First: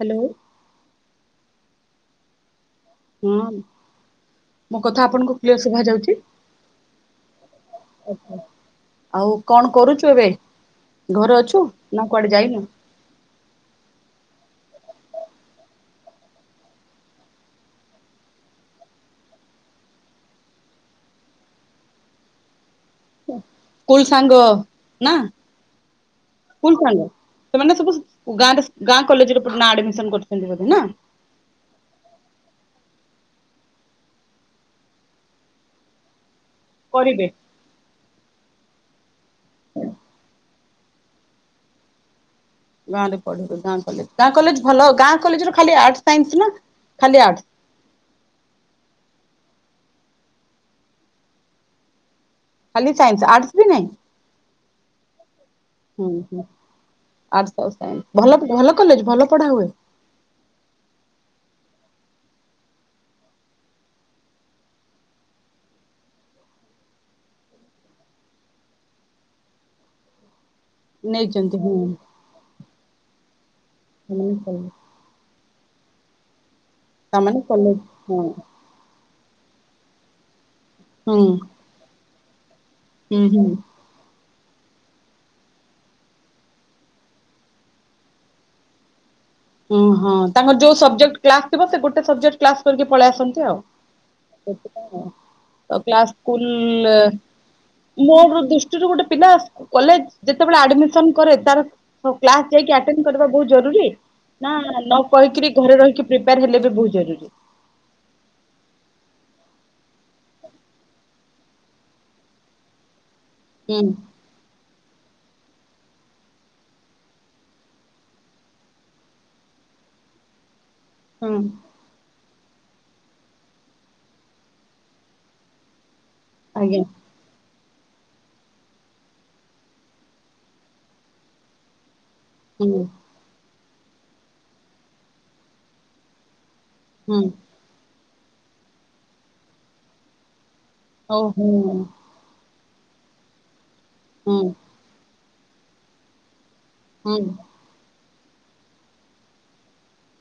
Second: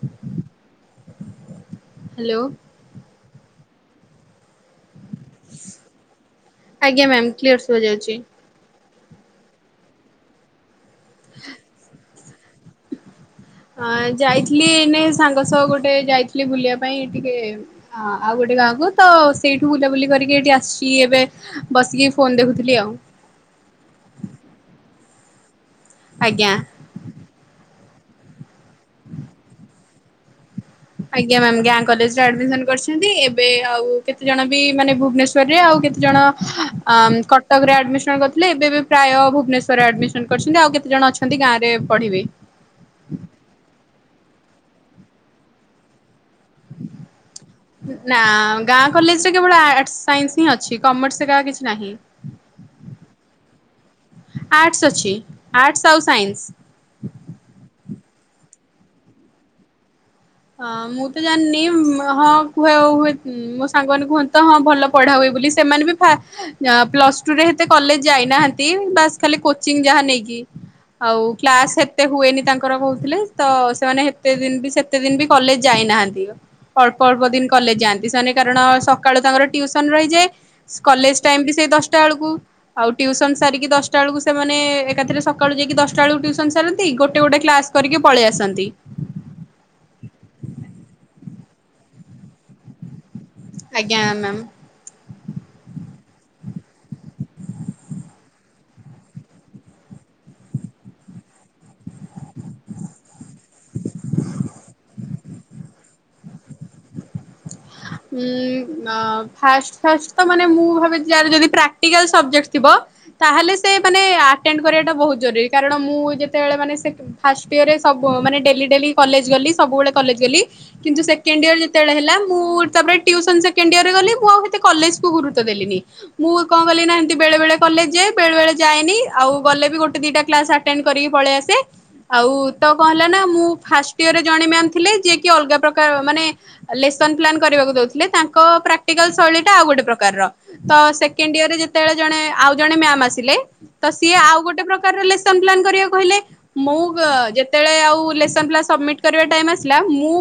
Hello. Hello. ହଁ। ମୋ କଥା ଆପଣଙ୍କୁ କ୍ଲିୟର ଶୁଭା ଯାଉଛି? ଆଜ୍ଞା ମ୍ୟାମ୍ କ୍ଲିୟର ଶୁଭା ଯାଉଛି। ଆଉ କଣ କରୁଛୁ ଏବେ ଘରେ ଅଛୁ ନା କୁଆଡେ ଯାଇନୁ? ହଁ ଯାଇଥିଲି ଏଇନେ ସାଙ୍ଗ ସଅ ଗୋଟେ ଯାଇଥିଲି ବୁଲିବା ପାଇଁ ଟିକେ ହଁ ଆଉ ଗୋଟେ ଗାଁକୁୁ ତ ସେଇଠୁ ବୁଲାବୁଲି କରିକି ଏଇଠି ଆସିଚି ଏବେ ବସିକି ଫୋନ ଦେଖୁଥିଲି ଆଉ। ସ୍କୁଲ୍ ସାଙ୍ଗ ନା ଆଜ୍ଞା। [unintelligible] ସେମାନେ ସବୁ ଗାଁରେ ଗାଁ କଲେଜରେ ପ ନାଁ ଆଡମିସନ କରୁଚନ୍ତି ବୋଧେ ନା ଆଜ୍ଞା ମ୍ୟାମ ଗାଁ କଲେଜରେ ଆଡମିସନ କରିଛନ୍ତି ଏବେ ଆଉ କେତେଜଣ ବି ମାନେ ଭୁବନେସ୍ଵର ଯଦି ଆଉ କେତେ ଜଣ କରିବେ। କଟକ ରେ ଆଡମିସନ କରିଥିଲେ ଏବେ ବି ପ୍ରାୟ ଭୁବନେଶ୍ୱରରେ ଆଡମିସନ କରିଚନ୍ତି ଆଉ କେତେ ଜଣ ଅଛନ୍ତି। ହେମତି ଗାଁ ରେ ପଢିବି। ଗାଁ ରେ ପଢିଲୁ ଗାଁ କଲେଜ ଗାଁ କଲେଜ ଭଲ ଗାଁ କଲେଜର ଖାଲି ଆର୍ଟ ସାଇନ୍ସ ନା ଖାଲି ଆର୍ଟ? ନା ଗାଁ କଲେଜରେ କେବଳ ଆର୍ଟସ ସାଇନ୍ସ ହିଁ ଅଛି କମର୍ସକା କିଛି ନାହିଁ। ଖାଲି ସାଇନ୍ସ ଆର୍ଟସ ବି ନାହିଁ? ଆର୍ଟସ୍ ଅଛି। ଆର୍ଟସ୍ ଆଉ ହୁଁ ହୁଁ ସାଇନ୍ସ ଆର୍ଟସ ଆଉ ସାଇନ୍ସ ଭଲ ଭଲ କଲେଜ ଭଲ ପଢା ହୁଏ? ହଁ ମୁଁ ତ ଜାଣିନି ହଁ କୁହା ହୁଏ ମୋ ସାଙ୍ଗମାନେ କୁହନ୍ତି ହଁ ଭଲ ପଢା ହୁଏ ବୋଲି ସେମାନେ ବିଫାଷ୍ଟେ ନା ପ୍ଲସ ଟୁରେହେତେ କଲେଜ ଯାଇନାହାନ୍ତି ବାସ୍ ଖାଲି କୋଚିଂ ଯାହା ନେଇକି ଆଉ ନେଇଛନ୍ତି କ୍ଲାସ ହୁଁ ହେତେ ହୁଏନି ତାଙ୍କର କୋହୁଥିଲେ ତ ସେମାନେ ହେତେ ଦିନ ବି ସେ ଏତେ ଦିନି ବି କଲେଜ ଯାଇନାହାନ୍ତି ଅଳ୍ପ ଅଳ୍ପ ତାମାନେ ଦିନ କଲେଜ ଯାଆନ୍ତି ହଁ ସେମାନେ କାରଣସ ସକାଳୁ ତାଙ୍କର ଟିଉସନ୍ ରହିଯାଏ କଲେଜ ହୁଁ ଟାଇମ୍ ବି ସେଇ ଦଶଟା ଆଳକୁ ଆଉ ହୁଁ ଟିଉସନ୍ ହୁଁ। ସାରିକି ଦଶ ଦଶଟା ଆଳକୁ ସେମାନେ ଏକାଥରେ ସକାଳୁ ଯାଇକି ଦଶଟା ବେଳକୁ ଟୁଉସନ ସାରନ୍ତି ଗୋଟେ ଗୋଟେ କ୍ଲାସ କରିକି ପଳେଇ ଆସନ୍ତି। ଓ ହଁ ତାଙ୍କର ଯୋଉ ସବଜେକ୍ଟ କ୍ଲାସ ଥିବ ସେ ଗୋଟେ ସବଜେକ୍ଟ କ୍ଲାସ କରିକି ପଳେଇ ଆସନ୍ତି। ଆଜ୍ଞା ମ୍ୟାମ୍। ଏମିତି ଆଉ ସେଥିପାଇଁ ହଁ ତ କ୍ଲାସ ସ୍କୁଲଲେ ମୋରୋ ଦୃଷ୍ଟିରୁ ଗୋଟେ ପିଲା କଲେଜ ଯେତେବେଳେ ଆଡମିସନ କରେ ତାର ହଉ କ୍ଲାସ ଯାଇକି ଆଟେନ୍ କରିବା ବୋହୁତ ଜରୁରୀ ନା ନ କହିକିରି ଘରେ ରହିକି ପ୍ରିପେୟାର ହେଲେ ବି ବୋହୁତ ଜରୁରୀ। ହୁଁ। ହଁ ଫାଷ୍ଟେ ଫାଷ୍ଟେ ତ ମାନେ ମୁଁ ଭାବେ ଯାହାର ଯଦି ପ୍ରାକ୍ଟିକାଲ ସବଜେକ୍ଟ ଥିବ ତାହେଲେ ସେ ହୁଁ ମାନେ ଆଟେଣ୍ଡ କରିବାଟା ବୋହୁତ ଜରୁରୀ କାରଣ ମୁଁ ଯେତେବେଳେ ମାନେ ସେ ଫାଷ୍ଟ ଇୟରରେ ସବୁ ମାନେ ଡେଲି ଡେଲି କଲେଜ ଗଲି ସବୁବେଳେ କଲେଜ ଗଲି। କିନ୍ତୁ ହୁଁ ସେକେଣ୍ଡ ଇୟର ଯେତେବେଳେ ହେଲା ମୁଁ ତାପରେ ଟିଉସନ ସେଣ୍ଡୟିଅରରେ ଗଲି ମୁଁ ଆଉ କଲେଜ କୁ ଗୁରୁତ୍ୱ ଦେଲିିନି ମୁଁ କଣ ଆଜ୍ଞା କଲିନା ଏମିତି ବେଳେ ବେଳେ କଲେଜ ଯାଏ ବେଳେ ବେଳେ ଯାଏନି ଆଉ ଗଲେ ବି ଗୋଟେ ଦିଟା କ୍ଲାସ୍ ଆଟେଣ୍ଡେ କରିକି ପଳେଇ ଆସେ। ଆଉ ତ ହୁଁ କଣ ହେଲା ନା ମୁଁ ଫାଷ୍ଟ ଇୟରରେ ଜଣେ ମ୍ୟାମ ଥିଲେ ଯିଏ କି ଅଲଗା ପ୍ରକାର ମାନେ ଲେସନ୍ ହୁଁ ପ୍ଲାନ୍ କରିବାକୁ ଦେଉଥିଲେ ତାଙ୍କ ପ୍ରାକ୍ଟିକାଲ୍ ଶୈଳୀଟା ଆଉ ଗୋଟେ ପ୍ରକାରର ତ ହଉ ସେକେଣ୍ଡ ହୁଁ ଇୟରରେ ଯେତେବେଳେ ଜଣେ ଆଉ ଜଣେ ମ୍ୟାାମ ଆସିଲେ ତ ସିଏ ଆଉ ହୁଁ ଗୋଟେ ପ୍ରକାରର ଲେ ସନ୍ ପ୍ଲାନ କରିବାକୁ କହିଲେ ମୁଁ ହୁଁ [unintelligible] ଯେତେବେଳେ ଆଉ ଲେସନ୍ ପ୍ଲାନ୍ ସବମିଟ୍ କରିବା ଟାଇମ୍ ଆସିଲା ମୁଁ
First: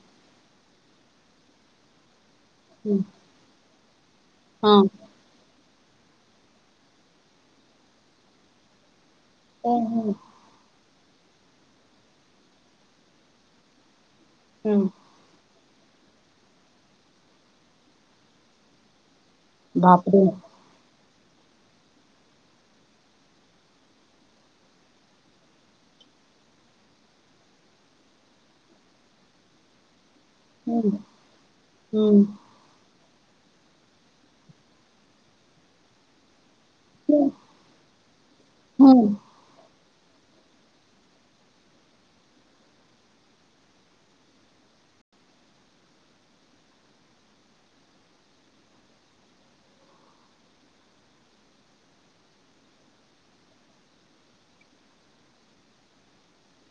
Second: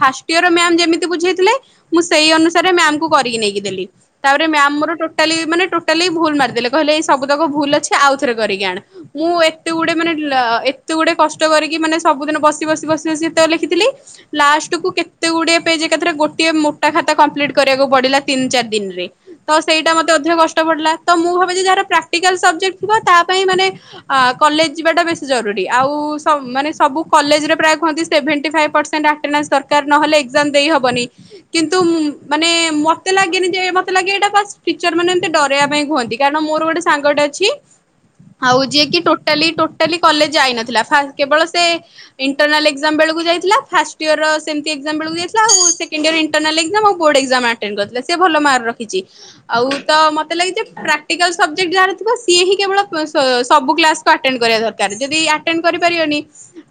ଫାଷ୍ଟ ଇୟର ମ୍ୟାମ୍ ଯେମିତି ବୁଝେଇ ଥିଲେ ମୁଁ ସେଇ ଅନୁସାରେ ହୁଁ ମ୍ୟାମ୍ କୁ କରିକି ନେଇକି ଦେଲି ତାପରେ ହଁ ମ୍ୟାମ୍ ମୋର ଟୋ ଟାଲି ମାନେ ଟୋଟାଲି ଭୁଲ ମାରିଦେଲେ କହିଲେ ଏଇ ସବୁତକ ଭୁଲ ଅଛି ଆଉ ରେ କରିକି ଆଣେ। ମୁଁ ଏତେ ହୁଁ ଗୁଡେ ମାନେ ହୁଁ [unintelligible] ତେ ଗୁଡେ କଷ୍ଟ କରିକି ମାନେ ସବୁଦିନ ବସି ବସି ବସି ବସି ଏତକ ଲେଖଥିଲି ହୁଁ ଲାଷ୍ଟକୁୁ କେ ତେ ଗୁଡିଏ ପେଜ ଏକାଥରେ ଗୋଟିଏ ମୋଟା ଖାତା କମ୍ପ୍ଲିଟ୍ କରିବାକୁ ପଡିଲା ତିନ ଚାର ଦିନରେ। ତ ସେଇଟା ମୋତେ ବାପରେ ଅଧିକ କଷ୍ଟ ପଡ଼ିଲା ତ ମୁଁ ଭାବି ଯେ ଯାହାର ପ୍ରାକ୍ଟିକାଲ୍ ସବଜେକ୍ଟ ଥିବ ତା ପାଇଁ ମାନେ ଆ କଲେଜ ଯିବାଟା ବେଶ ଜରୁରୀ ଆଉ ସ ମାନେ ସବୁ କଲେଜରେ ପ୍ରାୟ କୁହ ସେଭେଣ୍ଟି ଫାଇଭି ପଶେ ଆଟେନାଶ ଦରକାର ନହେଲେ ଏକ୍ସଜାମ ହୁଁ ଦେଈହବନି କିନ୍ତୁ ମୁଁ ହୁଁ ମାନେ ମୋ ମତେ ଲାଗେନି ଯେ ମୋତେ ଲାଗେ ଏଇଟା ଵାସ ଟିଚର ମାନେ ଏମିତି ଡରେଇବା ପାଇଁ କୁହନ୍ତି କାରଣ ମୋତେ ମୋର ଗୋଟେ ହୁଁ ସଙ୍ଗଟେ ଅଛି ଆଉ ଯିଏ କି ହୁଁ ଟୋଟାଳି ଟୋ ଟୋଟାଳି କଲେଜେ ଯାଇନଥିଲା ଫାଷ୍ଟ କେବଳ ସେ ଇଣ୍ଟରନାଲ ଏକ୍ସଜାମ ବେଳକୁ ଯାଇଥିଲା ଫାଷ୍ଟ ଏୟର ସେମିତି ଏକ୍ସଜାମ ବେଳକୁ ଯାଇଥିଲା ଆଉ କି ଇଣ୍ଟରନାଲ୍ ଏକ୍ସଜାମ ଆଉ ବୋର୍ଡ ଏକ୍ସଜାମ ଆଟେଣ୍ଟ କରିଥିଲା ସେ ଭଲ ମାର୍କ ରଖିଚି। ଆଉ ତ ମତେ ଲାଗେ ଯେ ପ୍ରାକ୍ଟିକାଲ ସବଜେକ୍ଟ ଯାହାର ଥିବ ସିଏ ହିଁ କେବଳ ସ ସବୁ କ୍ଲାସ ତ ଆଟେଣ୍ଟେ କରିବା ଦରକାର ଯଦି ଆଟେଣ୍ଟେ କରିପାରିବନି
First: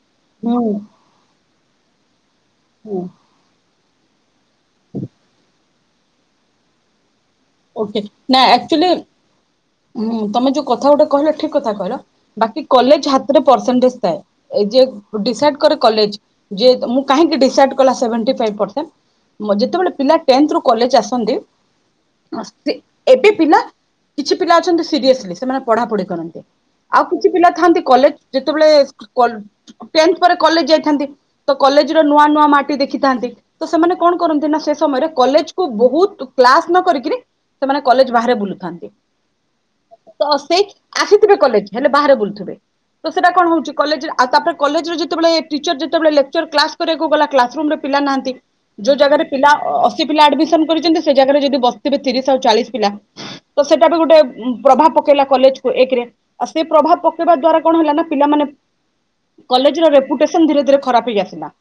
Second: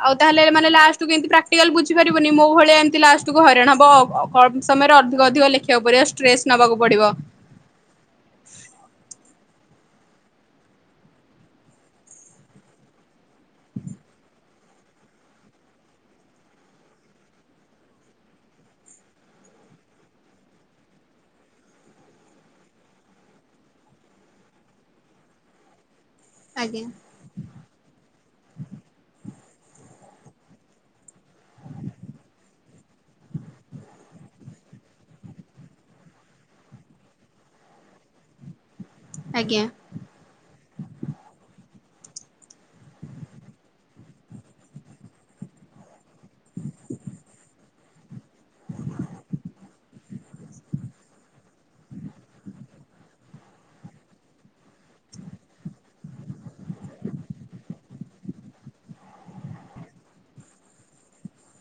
ଆଉ ତାହେଲେ ହୁଁ ମାନେ ଲାଷ୍ଟ କୁ ଏମିତି ପ୍ରାଟିଆଲ ବୁଝି ପାରିବନି ମୋ ଭଳି ଏମିତି ହୁଁ ଲାଷ୍ଟ କୁ ହଇରାଣ ହବ। କମ ସମୟରେ ଅଧିକ ଅଧିକ ଲେଖିବାକୁ ପଡିବ ଷ୍ଟ୍ରେସ ନେବାକୁ ପଡିବ। ଓକେ ନା ଆକ୍ଚୁଆଲି ଉଁ ତମେ ଯୋଉ କଥା ଗୋଟେ କହିଲ ଠିକ କଥା କହିଲ। ବାକି କଲେଜ ହାତରେ ପରସେଣ୍ଟେଜ ଥାଏ ଏ ଯେ ଡିସାଇଡି କରେ କଲେଜ। ଯିଏ ତମୁ କାହିଁକି ଡିସାଡି କଲା ସେଭେଣ୍ଟୀଫାଇଭ ପ୍ରସେଣ୍ଟ? ଯେତେବେଳେ ପିଲା ଟେନ୍ଥ ରୁ କଲେଜ ଆସନ୍ତି ଅସ୍ତି ଏବେ ପିଲା କିଛିପିଲା ଅଛନ୍ତି ସିରିଏସ ସେମାନେ ପଢାପଢି କରନ୍ତି। ଆଜ୍ଞା। ଆଉ କିଛି ପିଲା ଥାନ୍ତି କଲେଜ ଯେତେବେଳେ କ ଟେନ୍ଥ ପରେ କଲେଜ ଯାଇଥାନ୍ତି। ତ କଲେଜର ନୂଆ ନୂଆ ମାଟି ଦେଖିଥାନ୍ତି। ତ ସେମାନେ କଣ କରନ୍ତି ନା ସେ ସମୟରେ କଲେଜକୁ ବହୁତ କ୍ଲାସ ନ କରିକି ସେମାନେ କଲେଜ ବାହାରେ ବୁଲୁଥାନ୍ତି। ଆଜ୍ଞା। ତ ସେ ଆସିଥିବେ କଲେଜ ହେଲେ ବାହାରେ ବୁଲୁଥିବେ। ତ ସେଇଟା କଣ ହଉଛି କଲେଜ ଆଉ ତାପରେ କଲେଜରେ ଯେତେଳେ ଟିଚର ଯେତେବେ ଲେଚର କ୍ଲାସ କରିଆକୁ ଗଲା କ୍ଲାସରୁମ ରେ ପିଲା ନାହାନ୍ତି ଯୋଉ ଜାଗାରେ ପିଲା ଅଶୀ ପିଲା ଆଡମିସନ କରିଛନ୍ତି ସେ ଜାଗାରେ ଯଦି ବସିଥିବେ ତିରିଶ ଆଉ ଚାଳିଶ ପିଲା ତ ସେଇଟା ବି ଗୋଟେ ପ୍ରଭାବ ପକେଇଲା କଲେଜକୁ ଏକରେ ଆଉ ସେ ପ୍ରଭାବ ପକେଇବା ଦ୍ଵାରା କଣ ହେଲା ନା ପିଲାମାନେ କଲେଜ ର ରେପୁଟେସନ ଧୀରେଧୀରେ ଖରାପ ହେଇ ଆସିଲା।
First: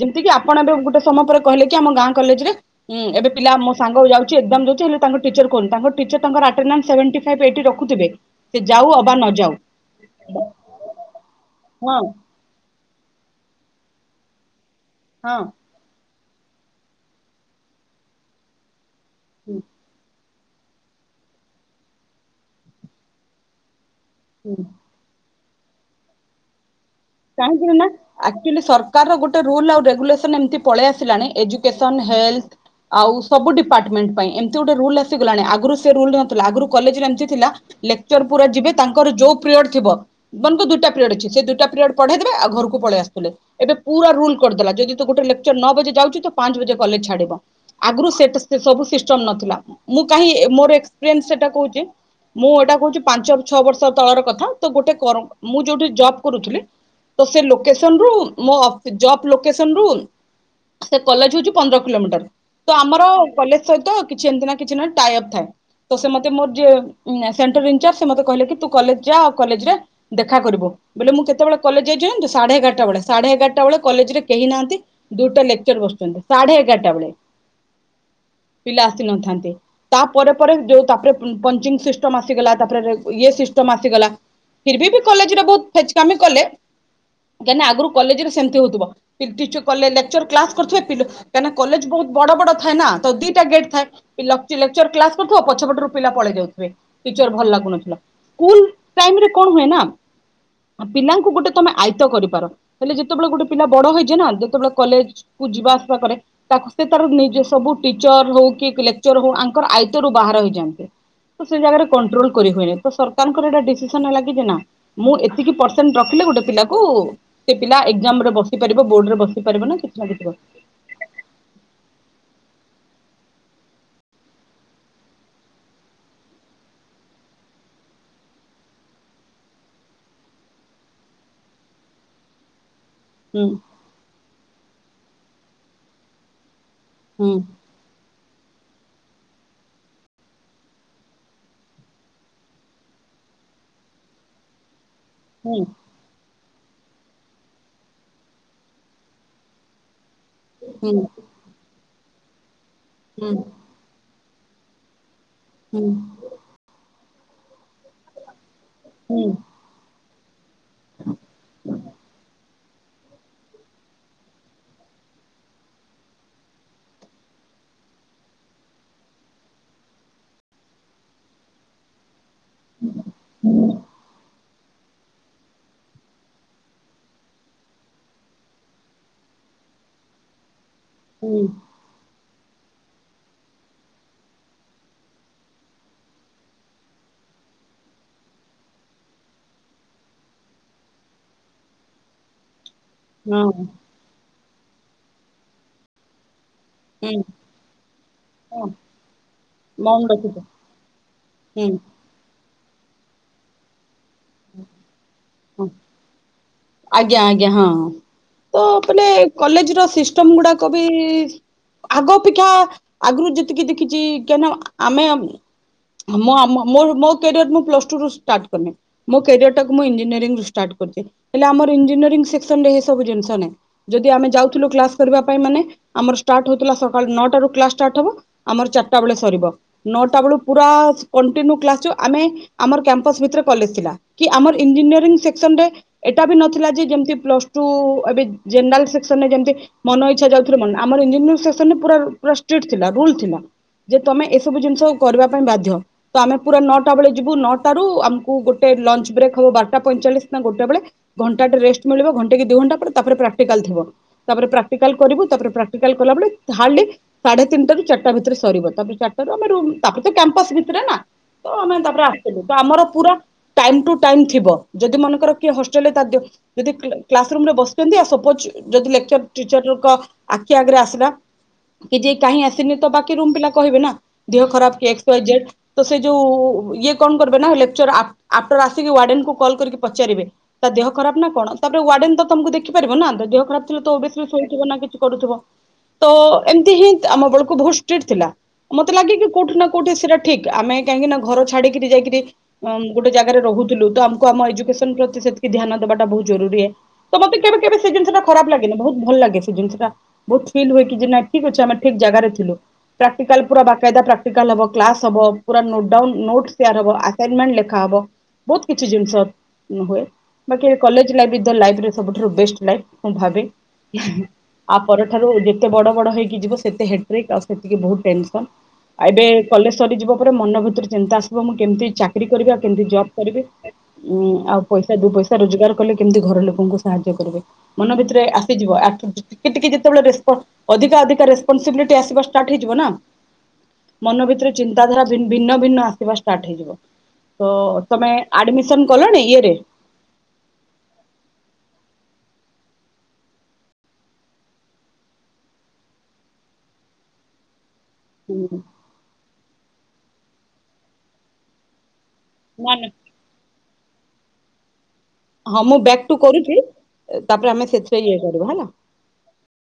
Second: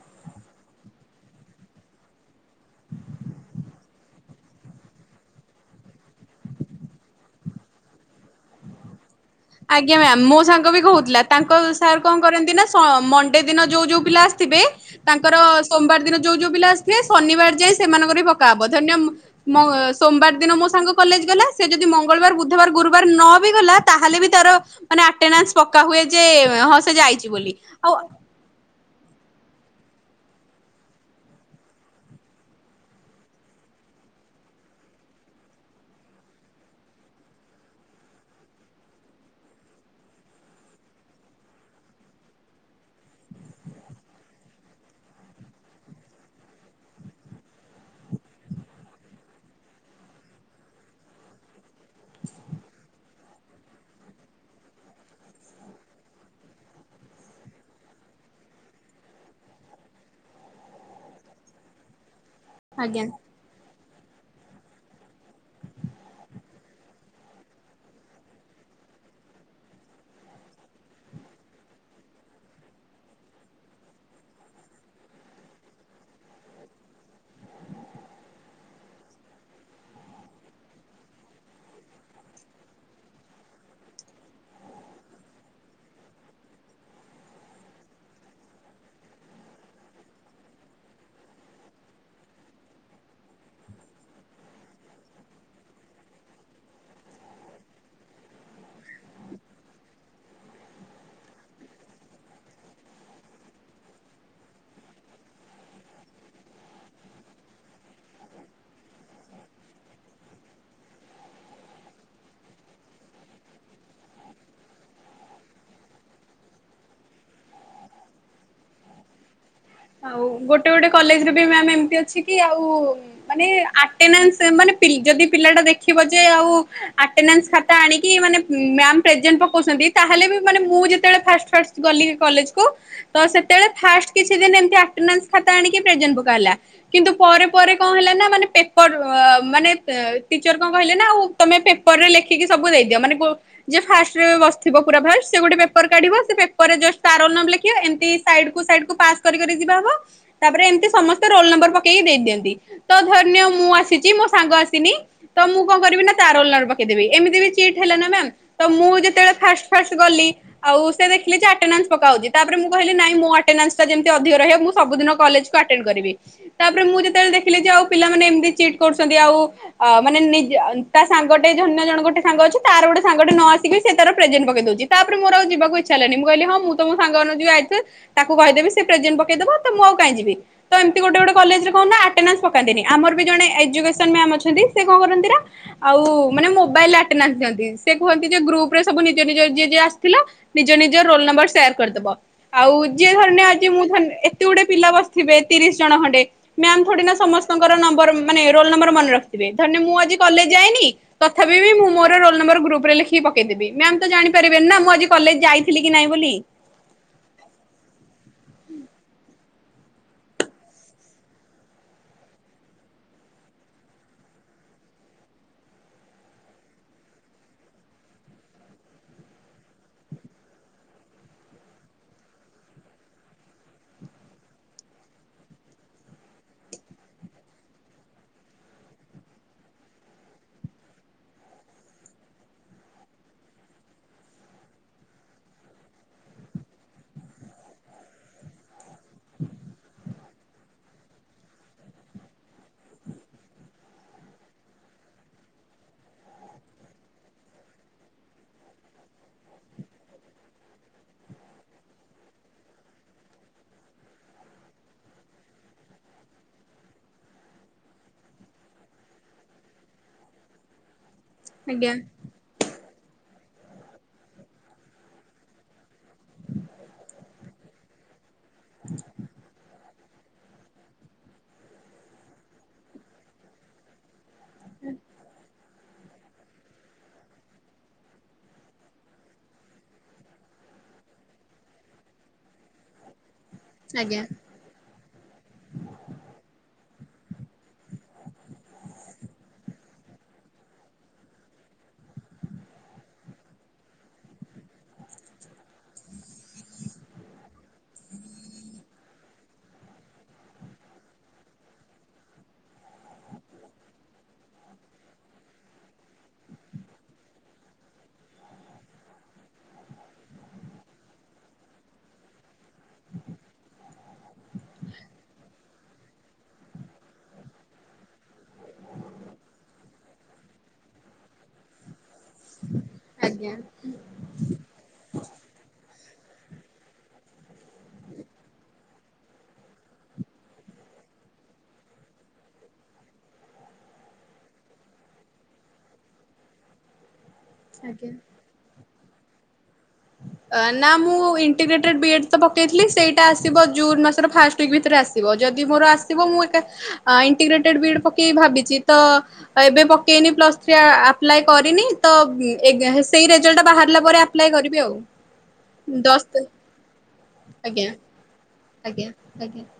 ଯେମିତି କିି ଆପଣ ଏବେ ଗୋଟେ ସମୟ ପରେ କହିଲେ କି ଆମ ଗାଁ କଲେଜରେ ଉଁ ଏବେ ପିଲା ମୋ ସାଙ୍ଗ ଯାଉ ଚି ଏକ୍ସଜାମ ଦଉଚି ହେଲେ ତାଙ୍କ ଟିଚର କ ତାଙ୍କ ଟିଚର ତାଙ୍କର ଅଟେଡେନ୍ସ ସେଭଣ୍ଟିଫାଇଭ ଏଟି ରଖୁଥିବେ। ସେ ଯାଉ ଅବା ନଯାଉ। ଆଜ୍ଞା ମ୍ୟାମ୍ ମୋ ସାଙ୍ଗ ବି କହୁଥିଲା ତାଙ୍କ ସାର ହଁ କଣ କରନ୍ତି ନା ସ ମଣ୍ଡେ ଦିନ ଯୋଉ ଯୋଉ ପିଲା ଆସିଥିବେ ତାଙ୍କର ହଁ ସୋମବାର ଦିନ ଯୋଉ ଯୋଉ ପିଲା ଆସିଥିଏ ଶନିବାର ଯାଇ ସେମାନଙ୍କର ବି ପକା ହବ ଧରିନିଅ ହୁଁ ମଁ ସୋମବାର ଦିନ ମୋ ସାଙ୍ଗ କଲେଜ ଗଲା ସେ ଯଦି ମଙ୍ଗଳବାର, ବୁଧବାର, ଗୁରୁବାର ନ ବି ଗଲା ତାହେଲେ ବି ତାର ହୁଁ। ମାନେ ଆଟେନେସ ପକା ହୁଏ ଯେ ହଁ ସେ ଯାଇଛି। ବୋଲି। କାହିଁକି ନା ଆଉ ଆକ୍ଚୁଲି ସର ର ଗୋଟେ ରୁଲ ଆଉ ରେଗୁଲେସନ ଏମିତି ପଳେଇ ଆସିଲାଣି ଏଜୁକେସନ ହେଲ୍ଥ ଆଉ ସବୁ ଡିପାଟମେଣ୍ଟ ପାଇଁ ଏମିତି ଗୋଟେ ରୁଲ ଆସିଗଲାଣି ଆଗରୁ ସେ ରୁଲରେ ନଥିଲା ଆଗରୁ କଲେଜରେ ଏମିତି ଥିଲା ଲେକ୍ଚର ପୁରା ଯିବେ ତାଙ୍କର ଯୋଉ ପ୍ରିଅଡ ଥିବ ଦନ୍ତୁ ଦୁଇଟା ପ୍ରିଅଡ଼ ଅଛି ସେ ଦୁଟା ପ୍ରି ପଢେଇ ଦେବେ ଆଉ ଘରକୁ ପଳେଇ ଆସୁଥିଲେ। ଏବେ ପୁରା ରୁଲ କରିଦେଲା ଯଦି ତୁ ଗୋଟେ ଲେକ୍ଚର ନଅ ବଜେ ଯାଉଚି ତ ପାଞ୍ଚ ବାଜେ କଲେଜ ଛାଡିବ। ଆଗୁରୁ ସେଟେ ସବୁ ସିଷ୍ଟମ ନଥିଲା। ମୁଁ କାହିଁ ମୋର ଏକ୍ସପିରିଏନ୍ସ ସେଟା କହୁଛି ମୁଁ ଏଇଟା କହୁଛି ପାଞ୍ଚ ଛଅ ବର୍ଷ ତଳର କଥା ତ ଗୋଟେ କର ମୁଁ ଯୋଉଠି ଜବ୍ କରୁଥିଲି ତ ସେ ଲୋକେସନ୍‌ରୁ ମୋ ଅ ଜବ୍ ଲୋକେସନ୍‌ରୁ ସେ କଲେଜ୍‌ ହଉଛି ପନ୍ଦର କିଲୋମିଟର। ତ ଆଜ୍ଞା ଆମର କଲେଜ୍‌ ସହିତ କିଛି ଏମିତି ନା କିଛି ନା ଟାଇଅପ୍ ଥାଏ। ତ ସେ ମତେ ମୋର ଯିଏ ସେଣ୍ଟର ଇଞ୍ଚର୍ଜ ସେ ମତେ କହିଲେକି ତୁ କଲେଜ୍‌ ଯାଆ କଲେଜ୍‌ରେ ଦେଖାକରିବ ବେଲେ ମୁଁ କେତେବେଳେ କଲେଜ୍‌ ଯାଇଚି ଜାଣିଚୁ ସାଢେଏଗାରଟା ବେଳେ ସାଢେଏଗାରଟା ବେଳେ କଲେଜ୍‌ରେ କେହି ନାହାନ୍ତି। ଦୁଇଟା ଲେକ୍ଚର ବସୁଛନ୍ତି ସାଢେଏଗାରଟା ବେଳେ ପିଲା ଆସିନଥାନ୍ତି। ତା ପରେ ପରେ ଯୋଉ ତାପରେ ପଞ୍ଚିଙ୍ଗ ସିଷ୍ଟମ୍ ଆସିଗଲା ତାପରେ ଇଏ ସିଷ୍ଟମ୍ ଆସିଗଲା। ଫିର୍ ବି ବି କଲେଜ୍‌ରେ ବହୁତ ଫେଚ୍‌କାମି କଲେ। କାଁ ନା ଆଗରୁ କଲେଜରେ ସେମିତି ହଉଥିବ। ପି ଟିଚ କଲେ ଲେଚର କ୍ଲାସ କରୁଥିବେ ପି କାଇନା କଲେଜ ବହୁତ ବଡବଡ ଥାଏନା। ତ ଦିଟା ଗେଟ୍‌ଥାଏ। ପି ଲ ଲେଚର କ୍ଲାସ କରୁଥିବ ପଛପଟରୁ ପିଲା ପଳେଇ ଯାଉଥିବେ ଟିଚର ଭଲ ଲାଗୁନଥିଲା। ସ୍କୁଲ ଟାଇମ୍ ରେ କଣ ହୁଏ ନା ପିଲାଙ୍କୁ ଗୋଟେ ତମେ ଆଇତ କରିପାର ହେଲେ ଯେତେବେଳେ ଗୋଟେ ପିଲା ବଡ ହେଇଛେ ନା ଯେତେବେଳେ କଲେଜ କୁ ଯିବା ଆସିବା କରେ ତାକୁ ସେ ତାର ନିଜ ସବୁ ଟିଚର ହଉ କି ଲେକ୍ଚର ହଉ ଆଙ୍କର ଆଇତରୁ ବାହାର ହେଇଯାଆନ୍ତି। ତ ସେ ଜାଗାରେ କଣ୍ଟ୍ରୋଲ କରି ହୁଏନି ତ ସରକାରଙ୍କର ଏଟା ଡିସିସନ ହେଲା କି ଯେ ନା। ମୁଁ ଏତିକି ପର୍‌ସେଣ୍ଟ ରଖିଲେ ଗୋଟେ ପିଲା କୁ ସେ ପିଲା ଏକ୍ଜାମ ରେ ବସି ପାରିବ ବୋର୍ଡ ରେ ବସି ପାରିବ ନା କିଛି ନା କିଛି ର ଗୋଟ ଗୋଟେ କଲେଜରେ ବି ମ୍ୟାମ୍ ଏମିତି ଅଛି କି ଆଉ ମାନେ ଆଟେନାନ୍ସ ମାନେ ପି ଯ ଯଦି ପିଲାଟା ଦେଖିବ ଯେ ଆଉ ଆଟେନାନ୍ସ ଖାତା ଆଣିକି ମାନେ ମ୍ୟାମ୍ ପରସେଣ୍ଟ ପକୋଉଛନ୍ତି ତାହାଲେ ବି ମୁଁ ଯେତେ ବେଳେ ଫାଷ୍ଟ ଫାଷ୍ଟ ଗଲି କଲେଜ୍‌ କୁ। ତ ହୁଁ ସେତେ ବେଳେ ଫାଷ୍ଟ କିଛି ଦିନି ଏମିତି ଆଟ୍ନାଶ ଖାତା ଆଣିକି ପ୍ରଜେଣ୍ଟ ପକାଗଲା। କିନ୍ତୁ ହୁଁ ପରେ ପରେ କଣ ହେଲା ନା ମାନେ ପେପର ମାନେ ଟିଚର କଣ କହିଲେ ନା ଆଉ ତମେ ପେ ପରେ ଲେଖିକି ସବୁ ଦେଇଦିଅ ମାନେ ଯିଏ ଫାଷ୍ଟ ରେ ବସିଥିବ ପୁରା ଫାଷ୍ଟ। ସେ ଗୋଟେ ହୁଁ ପେପର କାଢିବ। ସେ ପେପରରେ ଜଷ୍ଟ ତା ରୋଲ୍ ର ନମ୍ବର ଲେଖିବ ଏମିତି ସାଇଡ୍‌ କୁ ସାଇଡ୍‌ ପାସ୍ ଜି ହବ ତାପରେ ଏମିତି ହୁଁ ସମସ୍ତେ ରୋଲ ନମ୍ବର ପକେଇକି ଦେଇ ଦିଅନ୍ତି। ତ ହୁଁ ଧରିନିଅ ମୁଁ ଆସିଛି ମୋ ସାଙ୍ଗ ଆସିନି ତ ମୁଁ କଣ ହୁଁ କରିବି ନା ତା ରୋଲ୍ ନମ୍ବର ପକେଇଦେବି ଏମିତି ବି ଚିଟ୍ ହେଲାନା ମ୍ୟାମ୍ ତ ମୁଁ ହୁଁ ଯେତେବେଳେ ଫାଷ୍ଟ ଫାଷ୍ଟ ଗଲି। ଆଉ ସେ ଦେଖିଲି ଆଟେନାନ୍ସ ପକାହଉଛି ତାପରେ ମୁଁ କହିଲି ନାଇଁ ମୋ ଆଟେନାନ୍ସ ଯେମିତି ଅ ଅଧିକ ରହିବ ମୁଁ ସବୁଦିନ କଲେଜ୍‌କୁ ଆଟେନ୍‌ କରିବି। ତାପରେ ମୁଁ ଯେତେବେଳେ ଦେଖିଲି ଯେ ଆଉ ପିଲାମାନେ ଏମିତି ଚିଟ୍ କରୁଛନ୍ତି। ଆଉ ଅ ମାନେ ନିଜ ତା ସାଙ୍ଗଟେ ଜନ୍ୟ ଜଣ ଗୋଟେ ସାଙ୍ଗ ଅଛି ତାର ଗୋଟେ ସାଙ୍ଗଟେ ନ ଆସିକି ସେ ତାର ପ୍ରେଜେଣ୍ଟ ପକେଇ ଦଉଛି ତାପରେ ମୋର ଆଉ ଯିବାକୁ ଇଛା ହେଲାନି। ମୁଁ କହିଲି ମୁଁ ତ ମୋ ସାଙ୍ଗ ମାନଙ୍କୁ ଯିଏ ଆଇଥିବେ ତାକୁ କହିଦେବି। ତ ପ୍ରେଜେଣ୍ଟ ପକେଇଦବ ତ ମୁଁ ଆଉ କାଇଁ ଯିବି। ତ ଏମିତି ଗୋଟେ ଗୋଟେ ହୁଁ କଲେଜ୍‌ରେ କଉନ ଏଟେନାନ୍ସ ପକାନ୍ତିନି ଆମର ବି ଜଣେ ଏଜୁକେସନ୍ ମ୍ୟାମ୍ ଅଛନ୍ତି ସେ କଣ କରନ୍ତି ନା ଆଉ ମାନେ ମୋବାଇଲ୍ ଆଟେନାନ୍ସ ଦିଅନ୍ତି। ସେ କୁହନ୍ତି ଯେ ଗ୍ରୁପ୍ ରେ ସବୁ ନିଜ ନିଜ ଯିଏ ଯିଏ ଆସିଥିଲା। ନିଜ ନିଜର ରୋଲ୍ ନମ୍ବର ସେୟାର କରିଦବ। ଆଉ ଯିଏ ଧରିନିଅ ହଁ ଆଜି ମୁଁ ଏତେ ଗୋଟେ ପିଲା ବସିଥିବେ ତିରିଶ ଜଣ ଖଣ୍ଡେ। ମ୍ୟାାମ ଥୋଡିନା ହୁଁ ସମସ୍ତଙ୍କର ନମ୍ବର ମାନେ ରୋଲ ହଁ ନମ୍ବର ମନେ ରଖିଥିବେ। ଧରି ନିଅ ମୁଁ ଆ ମଉନ ରଖିଛ କଲେଜ୍‌ ଯାଇନି। ତଥାପି ହୁଁ ବି ମୁଁ ମୋ ରୋଲ ନମ୍ବର ଗ୍ରୁପ୍ ରେ ଲେଖିକି ପକେଇ ଦେବି। ମ୍ୟାାମ ତ ଜାଣି ପାରିବନି ନା ମୁଁ ଆଜି କଲେଜ୍‌ ହଁ ଯାଇଥିଲି କି ନାଇଁ ବୋଲି? ଆଜ୍ଞା ଆଜ୍ଞା ହଁ ତ ତମେ କଲେଜ୍‌ ର ସିଷ୍ଟମ୍ ଗୁଡାକ ବି ଆଗ ଅପେକ୍ଷା ଆଗରୁ ଯେତିକି ଦେଖିଛି କେନ ଆମେ ମୋ ଆମ ମୋ ମୋ କ୍ୟାରିୟର ମୁଁ ପ୍ଲସ ଟୁ ରୁ ଷ୍ଟାର୍ଟ କନି। ମୋ କ୍ୟାରୟର ଟାକୁ ମୁଁ ଇଞ୍ନିୟରିଂ ରୁ ଷ୍ଟାର୍ କରଚି ହେଲେ ଆମର ଇଞ୍ଜିନିରିଂ ସେକ୍ସନ ରେ ଏ ସବୁ ଜିନିଷ ନାହିଁ। ଯଦି ଆମେ ଯାଉଥିଲୁ କ୍ଲାସ କରିବା ପାଇଁ ମାନେ ଆମର ଷ୍ଟାର୍ଟ ହଉଥିଲା ସକାଳ ନଅ ଟାରୁ କ୍ଲାସ ଷ୍ଟାର୍ଟ ହବ। ଆମର ଚାରିଟା ବେଳେ ସରିବ। ନଅଟା ବେଳୁ ପୁରା କଣ୍ଟିନ୍ୟୁ କ୍ଲାସ ଆମେ ଆମର କ୍ୟାମ୍ପସ ଭିତରେ କଲେଜ ଥିଲା। କି ଆମର ଇଞ୍ଜିନିୟରିଂ ସେକ୍ସନ ରେ ଏଟା ବି ନଥିଲା ଯେ ଯେମିତି ପ୍ଲସ୍ ଟୁ ଏବେ ଜେନେରାଲ୍ ସେକ୍ସନରେ ଯେମିତି ମନ ଇଚ୍ଛା ଯାଉଥିଲେ ମନ ଆମର ଇଞ୍ଜିନୟରିଂ ସେକ୍ସନ ରେ ପୁର ଷ୍ଟ୍ରିକ୍ଟ ଥିଲା ଭୁଲ ଥିଲା। ଯେ ତମେ ଏସବୁ ଜିନିଷ କରିବା ପାଇଁ ବାଧ୍ୟ। ତ ଆମେ ପୁରା ନଅଟା ବେଳେ ଯିବୁ। ନଅଟା ରୁ ଆମକୁ ଗୋଟେ ଲଞ୍ଚ ବ୍ରେକ୍ ହବ ବାରଟା ପଇଁଚାଳିଶ ନା ଗୋଟେ ବେଳେ। ଘଣ୍ଟା ଟେ ରେଷ୍ଟ ମିଳିବ ଘଣ୍ଟା କି ଦି ଘଣ୍ଟା ତାପରେ ପ୍ରାକ୍ଟିକାଲ ଥିବ। ତାପରେ ପ୍ରାକ୍ଟିକାଲ କରିବୁ ତାପରେ ପ୍ରାକ୍ଟିକାଲ କଲାବେଳେ ହାଡଲି ସାଢେ ତିନି ରାରୁ ଚାରିଟା ଭିତରେ ସରିବ ତାପରେ ଚାରିଟା ରୁ ଆମେ ରୁମ୍ ତାପରେ ତ କ୍ୟାମ୍ପସ ଭିତରେ ନା ତ ଆମେ ଆଜ୍ଞା ତାପରେ ଆସିଲୁ ତ ଆମର ପୁରା ଟାଇମ ଟୁ ଟାଇମ ଥିବ ଯଦି ମାନଙ୍କର କିଏ ହ ଯଦି କ୍ସ ର ରେ ବସିଛନ୍ତିପୋଜ ଯଦି ଲେଚର ଟିଚରଙ୍କ [unintelligible] ଆଖି ଆଗରେ ଆସିଲା କି ଯେ କାହିଁ ଆସନି ତ ବାକି ରୁମ ପିଲା କହିବେ ନା। ଦିହ ଖରାପ କି ଏକ୍ସ ୱାଇ ଜେଡ଼ ତ ସେ ଯୋଉ ଇଏ କଣ କରିବେ ନା ଲେଚର ଆ ଆଫ୍ଟର ଆସିକି ୱାର୍ଡେନକୁ କଲ୍ କରିକି ପଚାରିବେ। ତା ଦିହ ଖରାପ ନା କଣ ତାପରେ ୱାଡେନ ତ ତମକୁ ଦେଖିପାରିବ ନା ତ ଦେହ ଖରାପ ଥିଲା ତ ଓବିୟସଲି [unintelligible] ନା କିଛି କରୁଥିବ ତ ଏମିତି ହିଁ ଆମ ବେଳକୁ ବହୁତ ଷ୍ଟ୍ରିକଟ ଥିଲା। ମତେ ଲାଗେ କି କୋଉଠି ନା କୋଉଠି ସେଟା ଠିକ ଆମେ କାହିଁକି ନା ଘର ଛଡିକିରି ଯାଇକିରି ଗୋଟେ ଜାଗାରେ ରହୁଥିଲୁ ତ ଆମକୁ ଆମ ଏଜୁକେସନ ପ୍ରତି ସେତିକି ଧ୍ୟାନ ଦେବାଟା ବହୁତ ଜରୁରୀ ହେ ତ ମତେ କେବେ କେବେ ସେ ଜିନିଟା ଖରାପ ଲାଗେ ନି ବହୁତ ଭଲ ଲାଗେ ସେ ଜିନିଷ ଟା। ବହୁତ ଫିଲ୍ ହୁଏ କି ଯେ ନା ଠିକ୍ ଅଛି ଆମେ ଠିକ୍ ଜାଗାରେ ଥିଲୁ। ପ୍ରାକ୍ଟିକାଲ ପୁରା ବାକାଇଦା ପ୍ରାକ୍ଟିକାଲ ହବ। କ୍ଲାସ୍ ହବ। ପୁରା ଲୋଡାଉନ୍ ନୋଟ୍ ସିଆର୍ ହବ। ଆକାଇମେଣ୍ଟ ଲେଖା ହବ। ବହୁତ କିଛି ଜିନିଷ ହୁଏ। ବାକି college life is the life ରେ ସବୁଠାରୁ ବେଷ୍ଟେ ଲାଇଫ୍ ମୁଁ ଭାବେ। ଆ ପରଠାରୁ ଯେତେ ବଡ ବଡ ହେଇକି ଯିବ ସେତେ ହେଟ୍ରିକ ଆଉ ସେତିକି ବହୁତ ଟେନସନ୍। ଆଉ ଏବେ କଲେଜ ସରିଯିବା ପରେ ମନ ଭିତରେ ଚିନ୍ତା ଆସିବ ମୁଁ କେମତି ଚାକିରି କରିବି ଆଉ କେମତି ଜବ୍ କରିବେ ଉଁ ଆଉ ପଇସା ଦୁଇ ପଇସା ରୋଜଗାର କଲେ କେମିତି ଘର ଲୋକଙ୍କୁ ସାହାଯ୍ୟ କରିବେ। ମନ ଭିତରେ ଆସିଯିବ ଆଠ ଟିକେ ଟିକେ ଯେତେବେଳେ ରେସପଟ ଅଧିକା ଅଧିକା ରେସ୍ପନସିବିଲିଟି ଆସିବା ଷ୍ଟାର୍ଟ ହେଇଯିବ ନାଁ ମନ ଭିତରେ ଚିନ୍ତାଧାରା ଭି ଭିହ୍ନ ଭିନ୍ନ ଆସିବା ଷ୍ଟାର୍ଟ ହେଇଯିବ। ତ ତମେ ଆଡମିସନ କଲଣି ଇଏ ରେ? ଏଁ ନାଁ ମୁଁ ଇଣ୍ଟିଗେଟେଡ ବି ଏଡ୍ ତ ପକେଇଥିଲି ସେଇଟା ଆସିବ ଜୁନ୍ ମାସର ଫାଷ୍ଟ ଟି ଭିତରେ ଆସିବ। ଯଦି ମୋର ଆସିବ ମୁଁ ଏକା ଏଁ ଇଣ୍ଡିଗ୍ରେଟେଡ଼ ବିଡ଼ି ପ କି ଭାବିଚି ତ ଏବେ ପକେଇନି ପ୍ଲସ୍ ଥିଇ ଆପ୍ଲାଇ କରିନି ତ ନା ନା ଏଗାସ୍ ସେଇ ରେଜଲ୍ଟ ବାହାରିଲା ପରେ ଆପ୍ଲାଏ କରିବି ଆଉ। ହଁ ମୁଁ ବ୍ୟାକ୍ ଟୁ ଦଶ କରୁଚି ତାପରେ ଆମେ ସେଥିପାଇଁ ଇଏ କରିବ ହେଲା! ଆଜ୍ଞା ଆଜ୍ଞା।